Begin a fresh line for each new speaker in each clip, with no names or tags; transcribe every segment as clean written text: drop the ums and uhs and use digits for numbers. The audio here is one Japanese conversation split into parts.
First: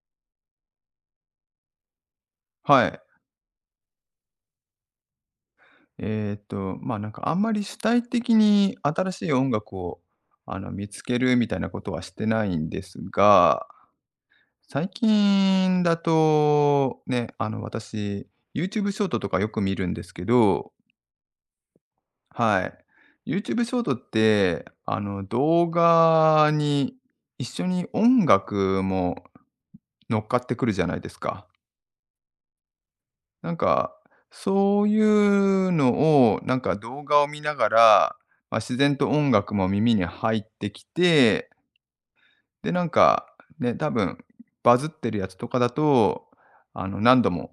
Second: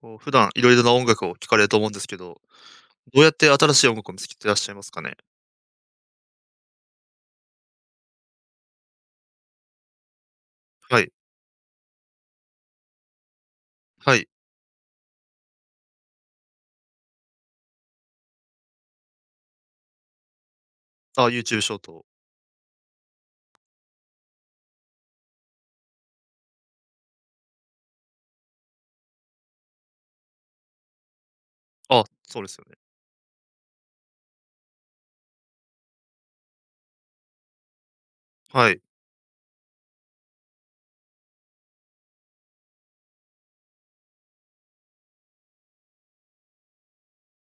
こう、普段いろいろな音楽を聴かれると思うんですけど、
はい。
どうやって新しい音楽を見つけてらっしゃいますかね？
まあ、なんかあんまり主体的に新しい音楽を、見
は
つ
い。
けるみたいなことはしてないんですが、
はい。
最近だと、ね、私、YouTube ショートとかよく見るんですけど、
あ YouTube ショート。
はい。YouTube ショートって、動画に一緒に音楽も乗っかってくるじゃないですか。
あ、そうですよね。
なんか、そういうのを、なんか動画を見ながら、まあ、
は
自
い。
然と音楽も耳に入ってきて、で、なんか、ね、多分バズってるやつとかだと、何度も、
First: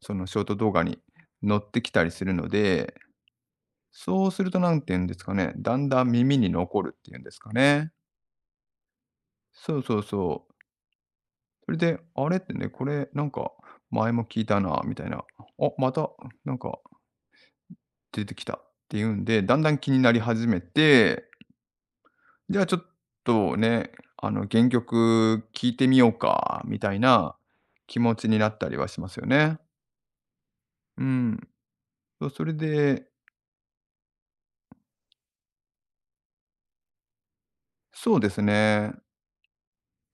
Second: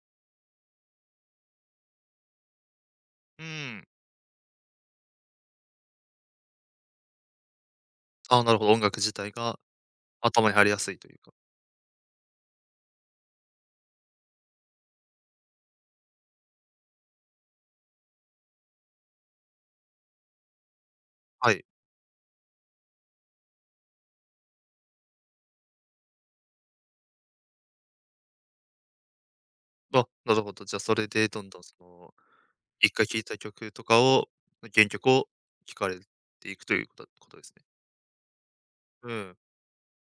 そのショート動画に乗ってきたりするので、
うーん。
そうするとなんて言うんですかね、だんだん耳に残るっていうんですかね。
あなるほど、音楽自体が
そうそうそ
頭に
う。
入りやすいというか。
それで、あれってね、これなんか前も聞いたなみたいな、あ、またなんか出てきたっていうんで、だんだん気になり始めて、
はい。
じゃあちょっとね、あの原曲聴いてみようかみたいな気持ちになったりはしますよね。
あ、なるほど。じゃあそ
う
れで
ん。
どんどんその、
そう、それ
一回
で、
聴いた曲とかを原曲を聴かれていくということことですね。
そうですね。
うん。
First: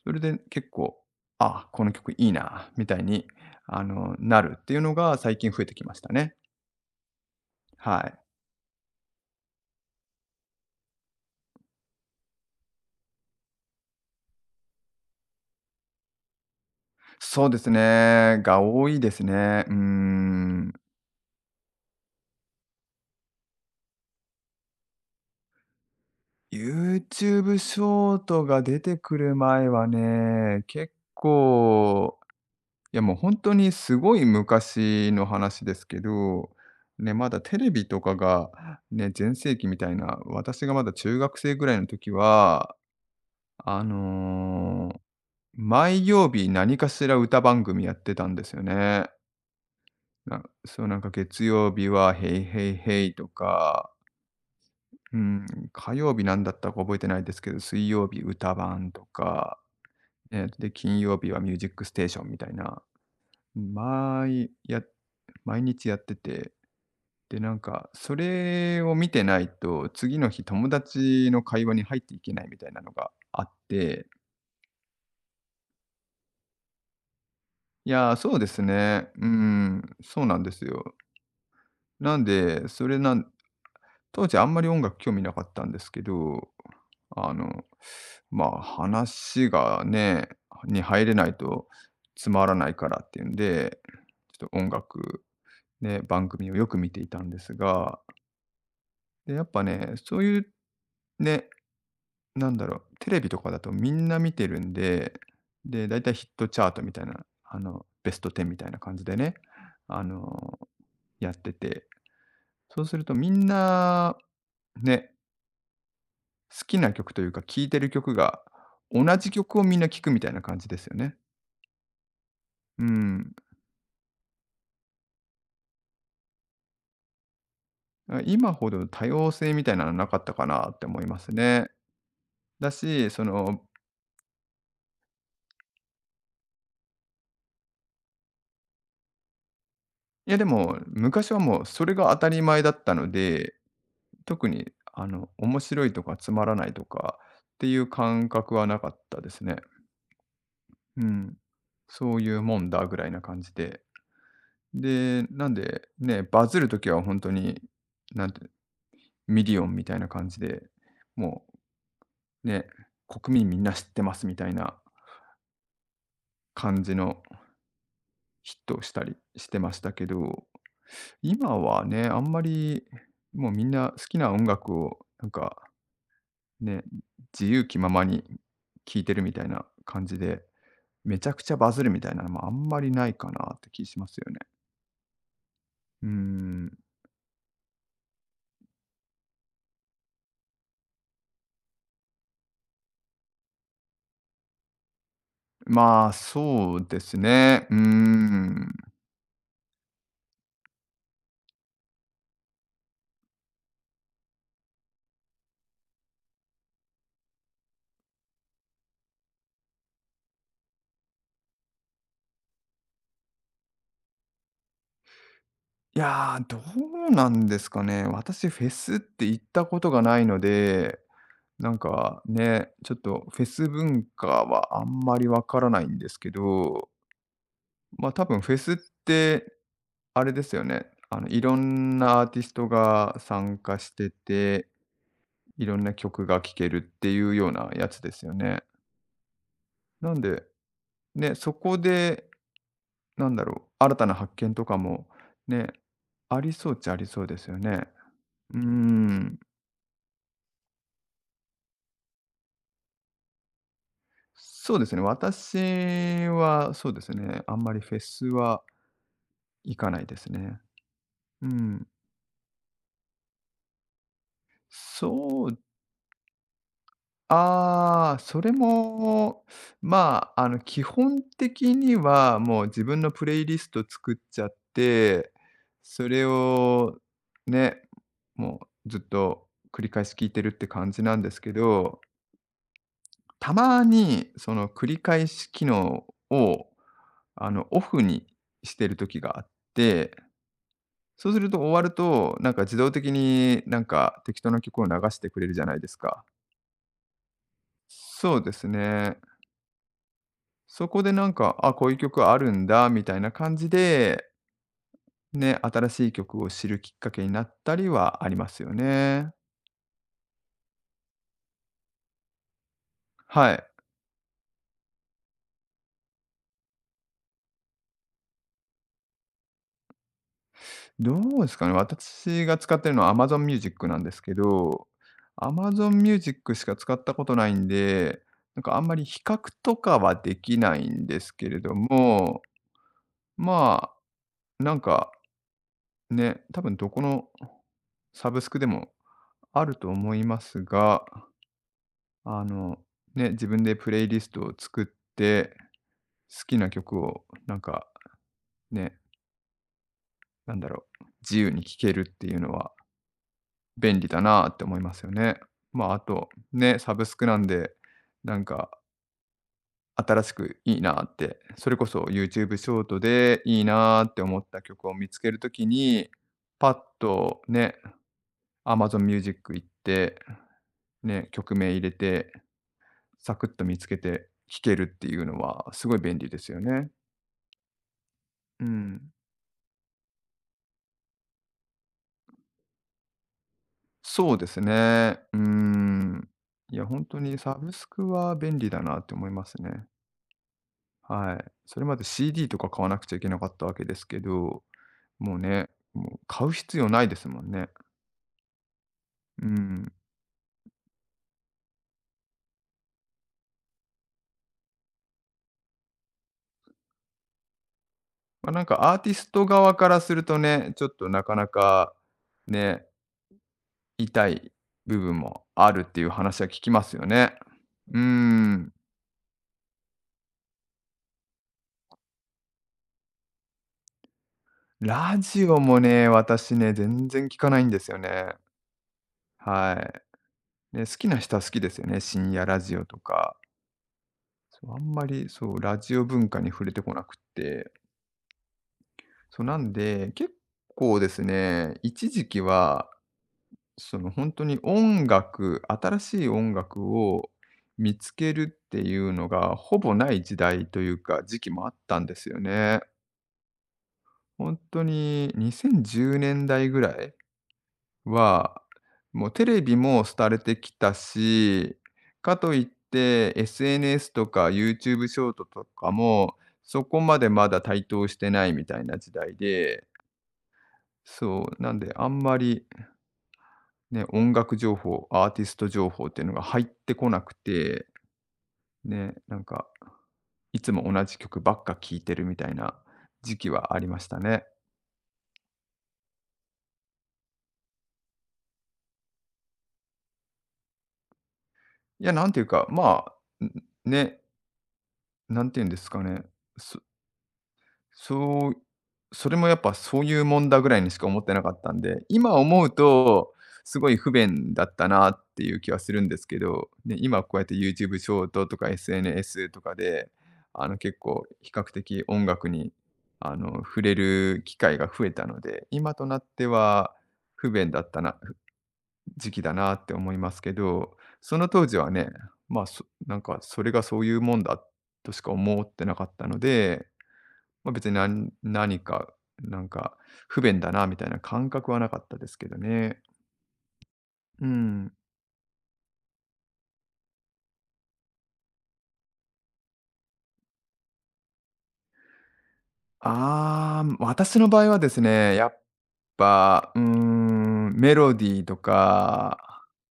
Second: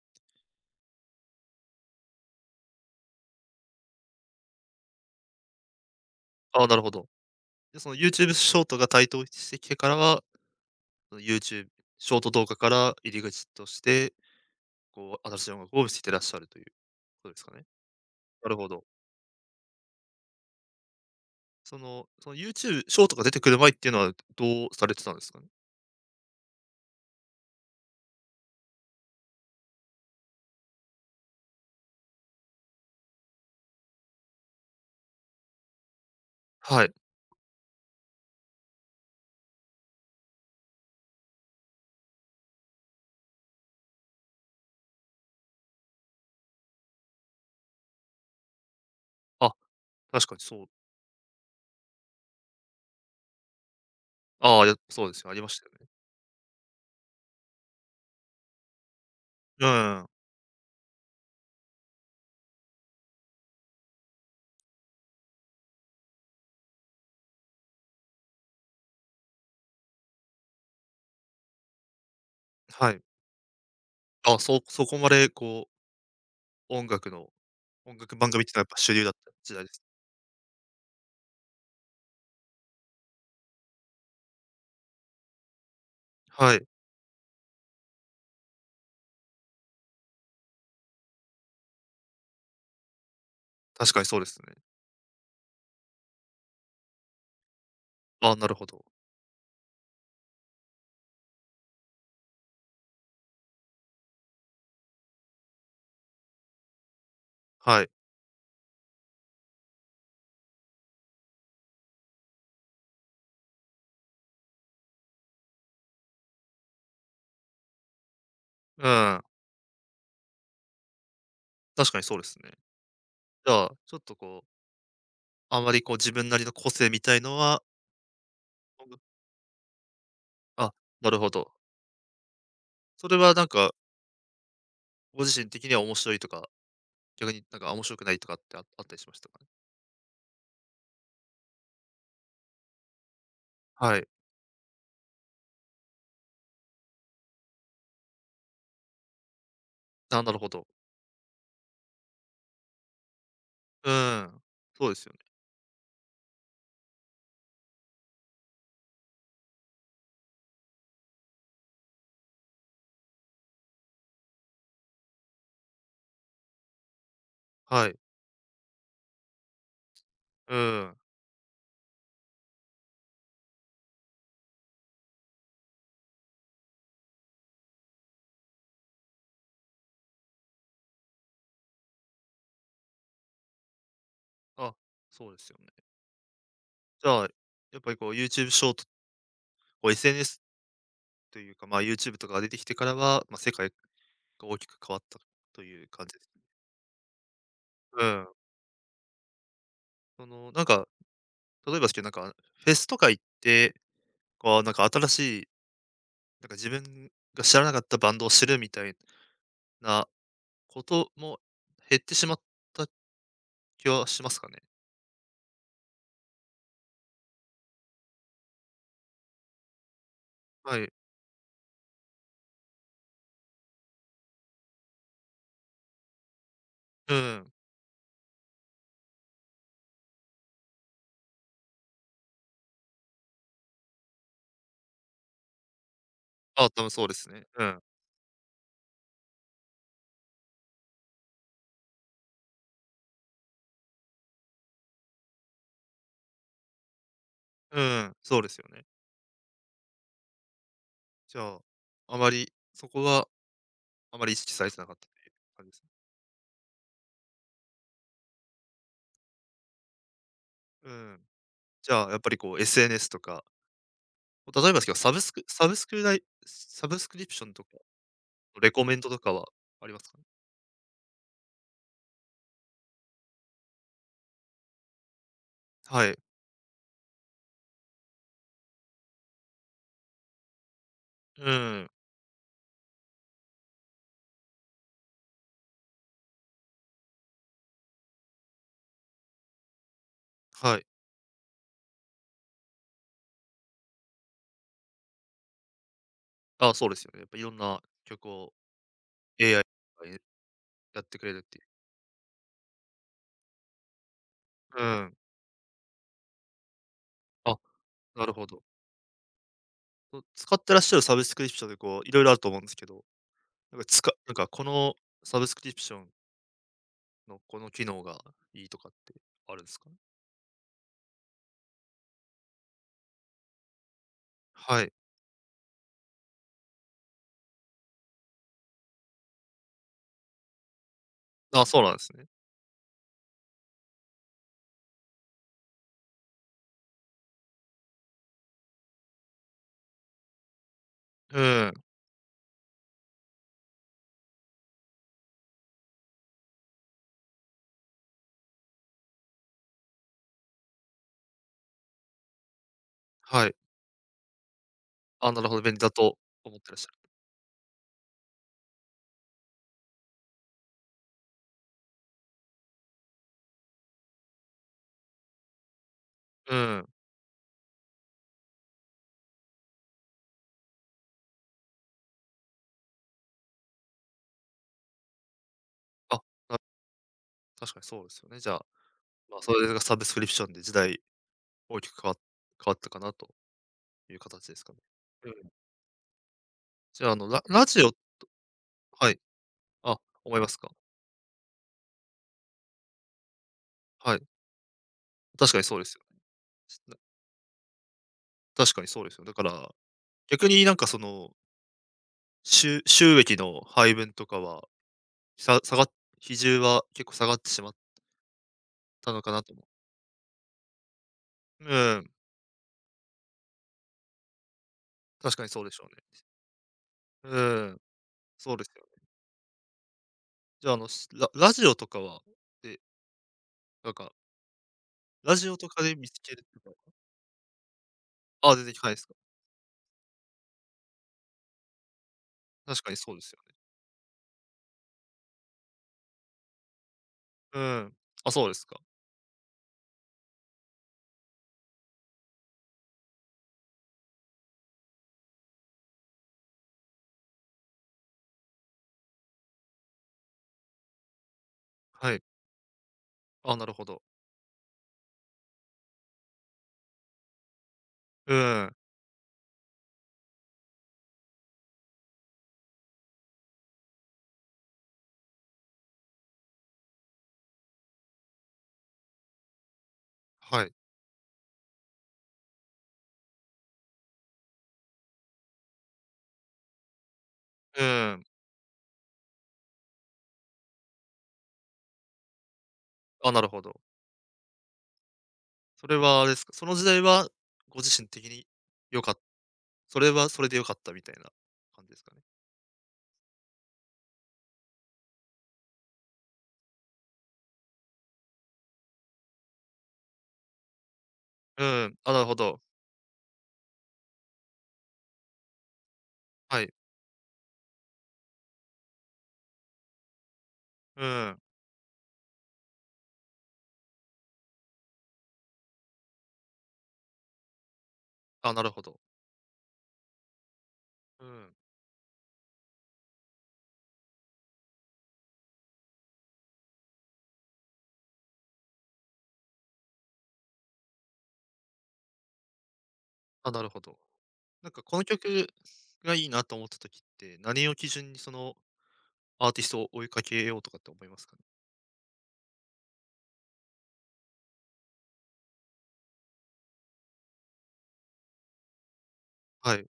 それで結構、あ、この曲いいなみたいに、なるっていうのが最近増えてきましたね。
ああ、なるほど。で、その
はい。
YouTube ショートが台頭してきてからは、その YouTube ショート動画から入り口としてこう、新しい音楽を知ってらっしゃるということです
そう
か
で
ね。
すね、
なる
が
ほど。
多いですね。うーん。
その、その YouTube ショートが出てくる前っていうのは、どうされてたんですかね？
YouTube ショートが出てくる前はね、結構、いやもう本当にすごい昔の話ですけど、
はい。
ね、まだテレビとかがね、全盛期みたいな、私がまだ中学生ぐらいの時は、あの、毎曜日何かしら歌番組やってたんですよね。
あ、確かにそう。
そうなんか月曜日はヘイヘイヘイとか、
ああ、やそうで
う
すよ、あり
ん、
ましたよね。
火曜日なんだったか覚えてないですけど、水曜日歌番とか
うん。
ええ、で、金曜日はミュージックステーションみたいな、毎や毎日やってて、で、なんかそれを見てないと、次の日友達の会話に入っていけないみたいな
は
の
い。
があって、
あ、そそこまでこう、音楽の
い
音
や
楽
ー、
番
そう
組っ
で
ていうのは
す
やっぱ主流
ね。
だっ
う
た時代です。
ん、そうなんですよ。なんで、それなん当時あんまり音楽興味なかったんですけど、
はい、
あの、まあ、話がねに入れないとつまらないからっていうんで、
確かにそうです
ちょっ
ね。
と音楽ね、番組をよく見ていたんですが、
あなるほど。
で、やっぱね、そういうね、なんだろう、テレビとかだとみんな見てるんで、で、だいたいヒットチャートみたいな、
はい。
ベスト10みたいな感じでね、あの、やってて、そうするとみんな、ね、好きな曲というか聴いてる曲が、
う
同
ん、
じ曲をみんな聴くみたいな感じですよね。
確かにそうですね。
うん。
じゃあ、ちょっとこう、あまりこう自分なりの個性みたいのは、
あ、今ほど
音楽
多様性みたいなのなかったかな
あ、
って思い
な
ま
るほ
す
ど。
ね。だ
そ
し、
れ
そ
はなん
の
か、ご自身的には面白いとか逆になんか、面白くないとかってああったりしましたかね？
いや、でも、昔はもうそれが当たり前だったので、
はい。
特に面白いとかつまらないとかっていう感覚はなかったですね。
あ、なるほど。
うん。そういうもんだぐらいな感じで。
うーん。そうですよね。
で、なんで、ね、バズる時は本当に、なんて、ミリオンみたいな感じで、もうね、国民みんな知ってますみたいな感じの
はい。
ヒットをしたりしてましたけど、
うーん。
今はね、あんまりもうみんな好きな音楽をなんかね、自由気ままに聞いてるみたいな感じで、めちゃくちゃバズるみたいなのもあんまりないかなって気しますよね。
あ、そうですよね。
うーん、
じゃあ、やっぱりこう YouTube ショート、こう SNS というか、まあ、YouTube とかが出てきてからは、ま、世界が大きく変わったという
ま
感
あ、
じですね。
そうですね。うー
うん。
ん。
その、なんか、例えばですけど、なんか、フェスとか行って、こうなんか新しい、なんか自分が知らなかったバンドを知るみたいなことも減ってしまった気はしますかね？
いやー、どうなんですかね。私フェスって行ったことがないの
はい。
で、なんかね、ちょっとフェス文化はあんまりわからないんですけど、
うん。
ま、あ多分フェスって、あれですよね、いろんなアーティストが参加してていろんな曲が聴
あ
け
あ、
るっ
多分そう
て
で
い
す
う
ね。
よう
う
な
ん。
やつですよね。なんで、ね、そこで、なんだろう、新たな発見とかもね、ありそうっちゃありそうですよ
う
ね。
ん、そうで
うー
すよね。
ん。
じゃあ、あまり、そこはあまり意識され
そう
て
で
なか
す
っ
ね、
たという
私
感じですね。
はそうですね、あんまりフェスは行かないですね。
うん。
うん。
じゃあ、やっぱりこう SNS とか、例えばですけど、サブスク
そう
サブスクライサブスクリプションとか、
ああ、それ
レコメンドとか
も、
はありますかね？
まあ、基本的には、もう自分のプレイリスト作っちゃって、
は
そ
い。
れをね、もうずっと繰り返し聞いてるって感じなんです
う
け
ん、
ど、たまにその繰り返し機能を、オフにしてる時があって、
はい。
そうすると終わると、なんか自動的になんか適当な曲を流してくれるじゃないですか。
あそうですよね。やっぱいろんな曲
そうで
を
すね。
AI が
そ
や
こ
っ
で
てく
な
れ
ん
るっ
か、
ていう。
あ、こういう曲あるんだみたいな感じで、
うん。
ね、新しい曲を知るきっかけになっ
あ、
たりは
な
あ
る
り
ほ
ます
ど。
よね。
そ使ってらっしゃるサブスクリプションでこう、いろいろあると思うんですけど、
はい。
なんかつかなんかこのサブスクリプションの、この機能がいいとかってあるんですかね？
どうですかね、私が使ってるのは Amazon Music なんですけ
は
ど、
い。
Amazon Music しか使ったことないんで、なんかあんまり比較とかはできないんですけれ
あ、
ど
そうなんですね。
も、まあ、なんかね、多分どこのサブスクでもあると思いますが、
うん、
あの、ね、自分でプレイリストを作って、好きな曲をなんかね、なんだろう、自由に聴けるっていうのは
はい。
便利だなって思いますよ
あ、
ね。
なるほど、便利
ま
だ
あ、あ
と
と、
思ってらっ
ね、
しゃ
サブ
る。
スクなんで、なんか新しくいいなって、それこそ YouTube ショートでいいなって思った曲を見つけるときに、
う
パッ
ん。
とね、Amazon Music 行って、ね、曲名入れて、サクッと見つけて聴けるっていうのはすごい便
あ、
利です
な
よね。
確かにそうですよね、じゃ
う
あ、
ん、
まあ、それがサブスクリプションで時代大きく変わ変わったかなという
そうで
形で
す
すかね。
ね。
うん。
うん。いや、本
じゃあ、あ
当
の、
に
ラ
サ
ラ
ブ
ジ
ス
オ
クは便利だなっ
は
て
い。
思いますね。
あ、思いますか？
はい。それまで CD とか買わなくちゃいけなかったわけです
は
け
い。
ど、もう
確かに
ね、
そうですよ
も
ね。
う買う必要
な
ないですもんね。
確かにそうですよね。だか
う
ら、
ん。
逆になんかその、収収益の配分とかは、さ下がっ比重は結構下がってしまっ
まあ、なんかアーテ
た
ィ
の
ス
かな
ト
と思
側からするとね、ちょっとなかな
う
か
ん、
ね、痛い部分
確か
も
にそう
あ
でし
るっ
ょう
て
ね。
いう話は聞きますよね。
うん、
う
そうです
ん。
よね。じゃあ、あの、しララジオとかは、で、なんか、
ラ
ラ
ジ
ジオ
オ
と
も
かで
ね、
見つけるっ
私
ていう
ね、
か
全然聞かないんですよね。
あ、出てきかないですか。
はい。ね、好きな人は好きですよね。深夜ラジ
確
オ
かに
と
そうです
か。
よね。
そう、あんまり、そう、ラジオ文化に触れてこなくっ
う
て。
ん。あ、そうですか。
そう、なんで、結構ですね、一時期は、その、本当に音楽新しい音楽を見つけるっていうのが、ほぼない時代というか、時期もあったん
は
で
い。
すよね。
あ、なるほど。
本当に2010年代ぐらい？
う
は、
ん、
もうテレビも廃れてきたし、かといって SNS とか YouTube ショートとかも、そこまでまだ台頭してないみたいな時代で、
はい。
そう、なんであんまりね、音楽情報、アーティスト情報っていうのが入ってこなく
う
て、
ん。
ね、なんかいつも同じ曲ばっか聴いてるみたいな
あ、
時
なる
期
ほ
はあ
ど。
りましたね。
それはあれですか、その時代はご自身的に良かったそれはそれで良かったみたいな感じで
い
す
や、
かね。
なんていうか、あ、んね、なんていうんですかね、そそう、それもやっぱそういうもんだぐらいにしか思ってなかっ
う
たん
ん、
で、
あ、なる
今
ほど。
思うと、すごい不便だったなっていう気はするんですけ
は
ど、
い。
ね、今こうやって YouTube ショートとか SNS とかで、結
う
構
ん。
比較的音楽に、触れる機会が増えたので、今となっては不便だったな
あ、なるほど。
時期だなって思いますけど、
う
その
ん。
当時はね、まあ、そなんかそれがそういうもんだとしか思ってなかったので、まあ、別にな何か、なんか不便だなみたいな感覚はなかったですけどね。
あ、なるほど。
う
なんか
ん。
この曲がいいなと思った時って、何を基準にそのアーティストを追いかけようとかって思いますかね？
ああ、私の場合はですね、やっぱ、うーん、メロディーとか、
はい。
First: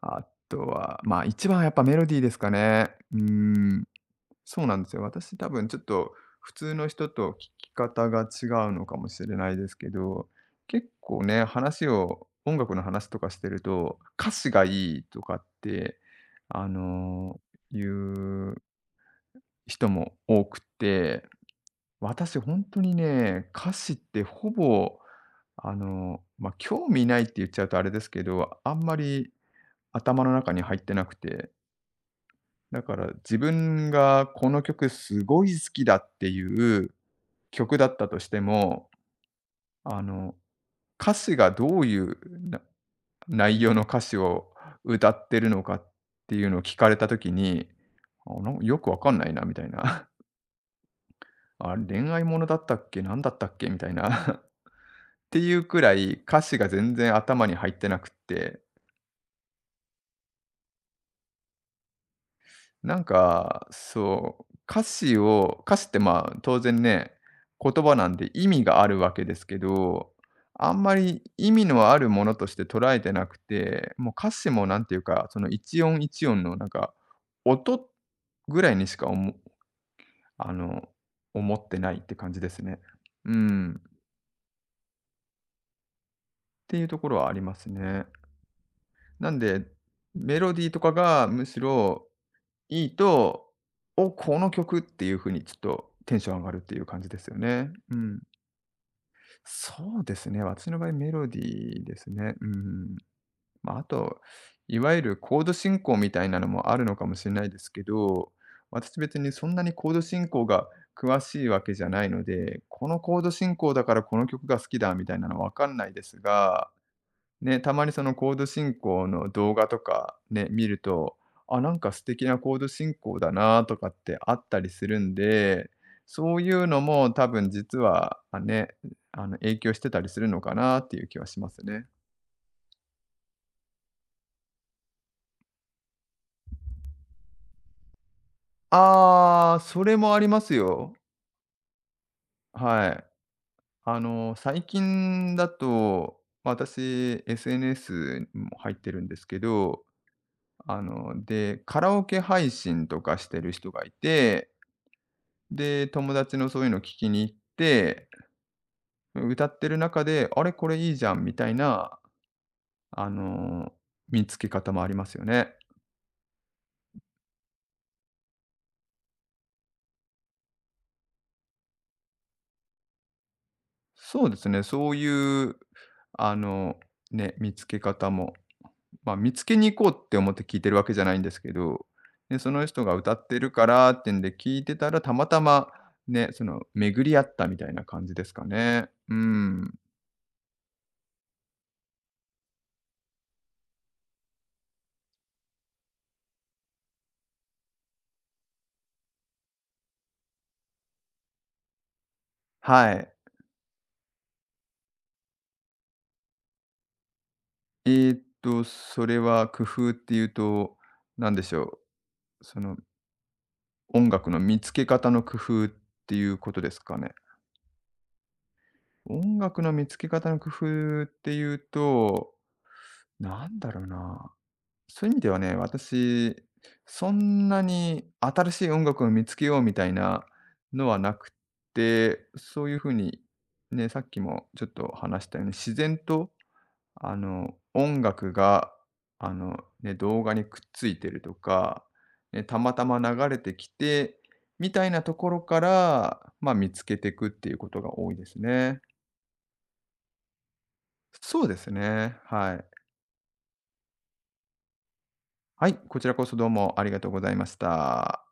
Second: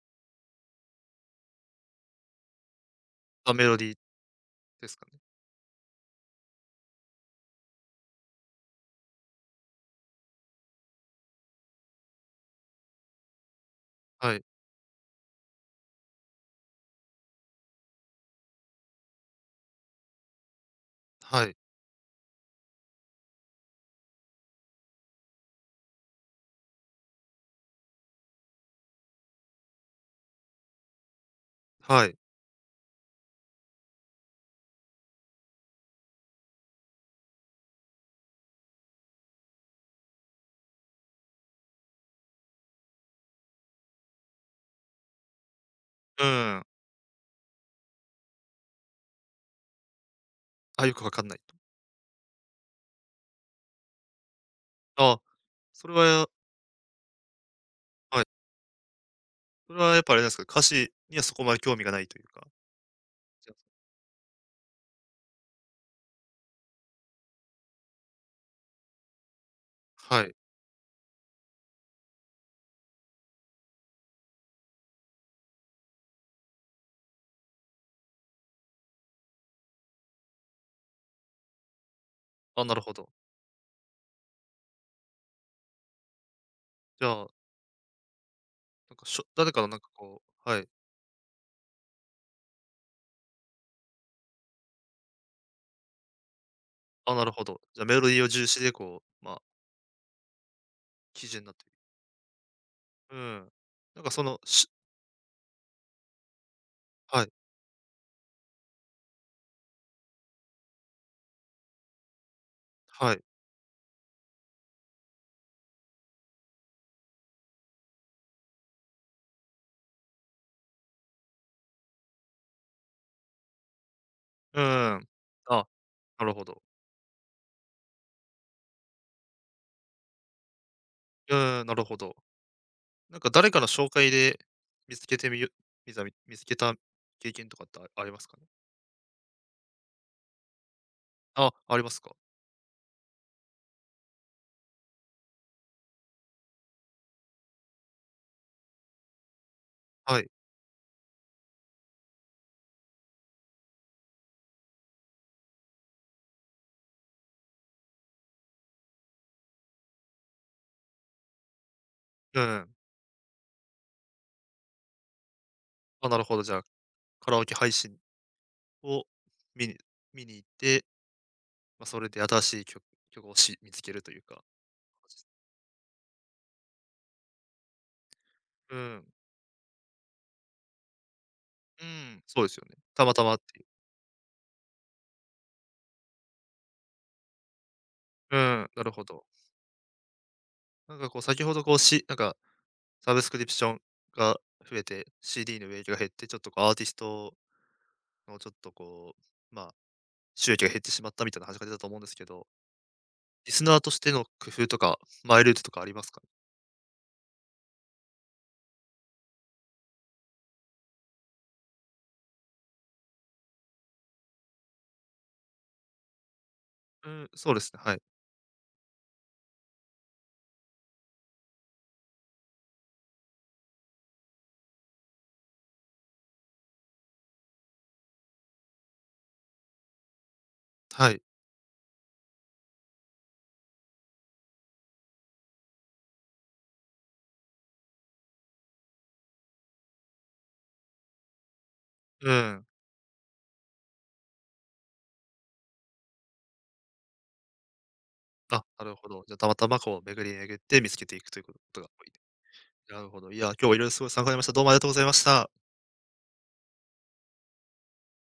あとは、ま、一番はやっぱメロディーですかね。う
あ、メロ
ん。
ディー
そうなん
で
です
す
よ。
かね？
私多分ちょっと普通の人と聞き方が違うのかもしれないですけど、結構ね、話を、音楽の話とかしてると、歌
はい。
詞がいいとかって、あの、言う人も多くて、
はい。
私本当にね、歌詞ってほぼ、まあ、興味ないって言っちゃうとあれですけど、あんまり頭の中に入ってなくて、
はい。
だから自分がこの曲すごい好きだっていう曲だったとしても、あの、歌詞がどういうな内容の歌詞を歌ってるのかっ
う
ていうのを
ん。
聞かれたときに、あ、なんよくわかんないなみたいな。
あ、よくわかんないと。
あ、恋愛ものだったっけ、なんだったっけみたいな。っ
あ、
ていうく
それ
らい、
は
歌詞が全然頭に入ってなくっ
はい。
て。
それはやっぱあれなんですか、歌詞にはそこまで興味がないというか。
なん
じゃ
か、そう、歌詞を歌詞って、まあ、当然ね、言葉なんで意味があるわけですけど、
あはい。
あんまり意味のあるものとして捉えてなくて、もう歌詞もなんていうか、その一音一音のなんか、音ぐらいにしかおもあの、思ってないって感じです
あ、な
ね。
るほど。
うん。っていうと
じ
こ
ゃ
ろは
あ、
ありますね。
なんかしょ
なん
誰か
で、
のなんかこ
メ
う
ロ
は
ディ
い。
ーとかがむしろいいと、お、この曲っていう風にちょっとテンション上がるっていう感じ
あ、
で
な
す
る
よ
ほど。
ね。
じゃあ
う
メロディ
ん。
ーを重視でこう、まあ、
そうですね、私の場合メ
基
ロデ
準になってい
ィ
る。
ーですね。うん。
うん。
ま、あ
なんか
と、
その、し
いわゆるコード進行みたいなのもあるのかも
は
し
い、
れないですけど、私別にそんなにコード進行が詳しいわけじゃないので、この
は
コー
い。
ド進行だからこの曲が好きだみたいなのはわかんないですがね、たまにそのコード進行の動画とかね、見ると、あ、なんか素敵なコード進行だなとかってあった
う
りする
ん。
ん
あ、
で、
なる
そう
ほ
い
ど。
うのも多分実は、あ、ね、影響してたりするのかなっていう気は
う
します
ん、なる
ね。
ほど。なんか誰かの紹介で見つけてみよみざみ見つけた経験とかってあありますかね？
ああ、それもありますよ。
あ、ありますか？
はい。あの、最近だと、ま、私 SNS も入ってるんですけど、
はい。
カラオケ配信とかしてる人がいてで、友達のそういうのを聞きに行って、歌ってる中で、あれ、これいいじゃんみたいな、
うん。
あの、見つけ方もありますよね。
あ、なるほど、じゃあ、カラオケ配信を見に見に行って、まあ、それで新しい曲曲をし見つけるという
そうで
か。
すね、そういう、あの、ね、見つけ方も、
うん。
見つけに行こうって思って聞いてるわけじゃないんですけ
う
ど、
ん、
で
そうで
そ
すよ
の
ね。
人が
た
歌
また
っ
ま
て
っ
る
てい
か
う。
らってんで聞いてたら、たまたまね、その巡り合ったみたいな感じです
う
か
ん、な
ね。
るほ
うー
ど。
ん。
なんかこう先ほどこう、しなんかサブスクリプションが増えて、CD の売り上げが減って、ちょっとこうアーティストのちょっとこう、まあ収益が減ってしまったみたいな話が出たと思うんですけど、
はい。
リスナーとしての工夫とか、マイルートとかありますか？
それは工夫っていうと、なんでしょう、その音楽の見つけ方の工夫っていうことですか
う
ね。
ん、そうですね、はい。
音楽の見つけ方の工夫っていうと、なんだろうな。そういう意味ではね、私、そんなに新しい音楽を見つけようみたいなのは
は
な
い。
くて、そういうふうに、ね、さっきもちょっと話したように、自然と音楽が、あの、ね、動画にくっついてるとか、
う
ね、た
ん。
またま流れてきて、みたいなところから、まあ、見つけていくっていうことが多いです
あ、
ね。
なるほど。じゃあ、たまたまこう巡り巡って見つけていくと
そ
いう
う
こ
です
とが多い。
ね、はい。
なるほど。いや、今日はいろいろすごい参考になりました。どうもありがとうございました。
はい、こちらこそどうもありがとうございました。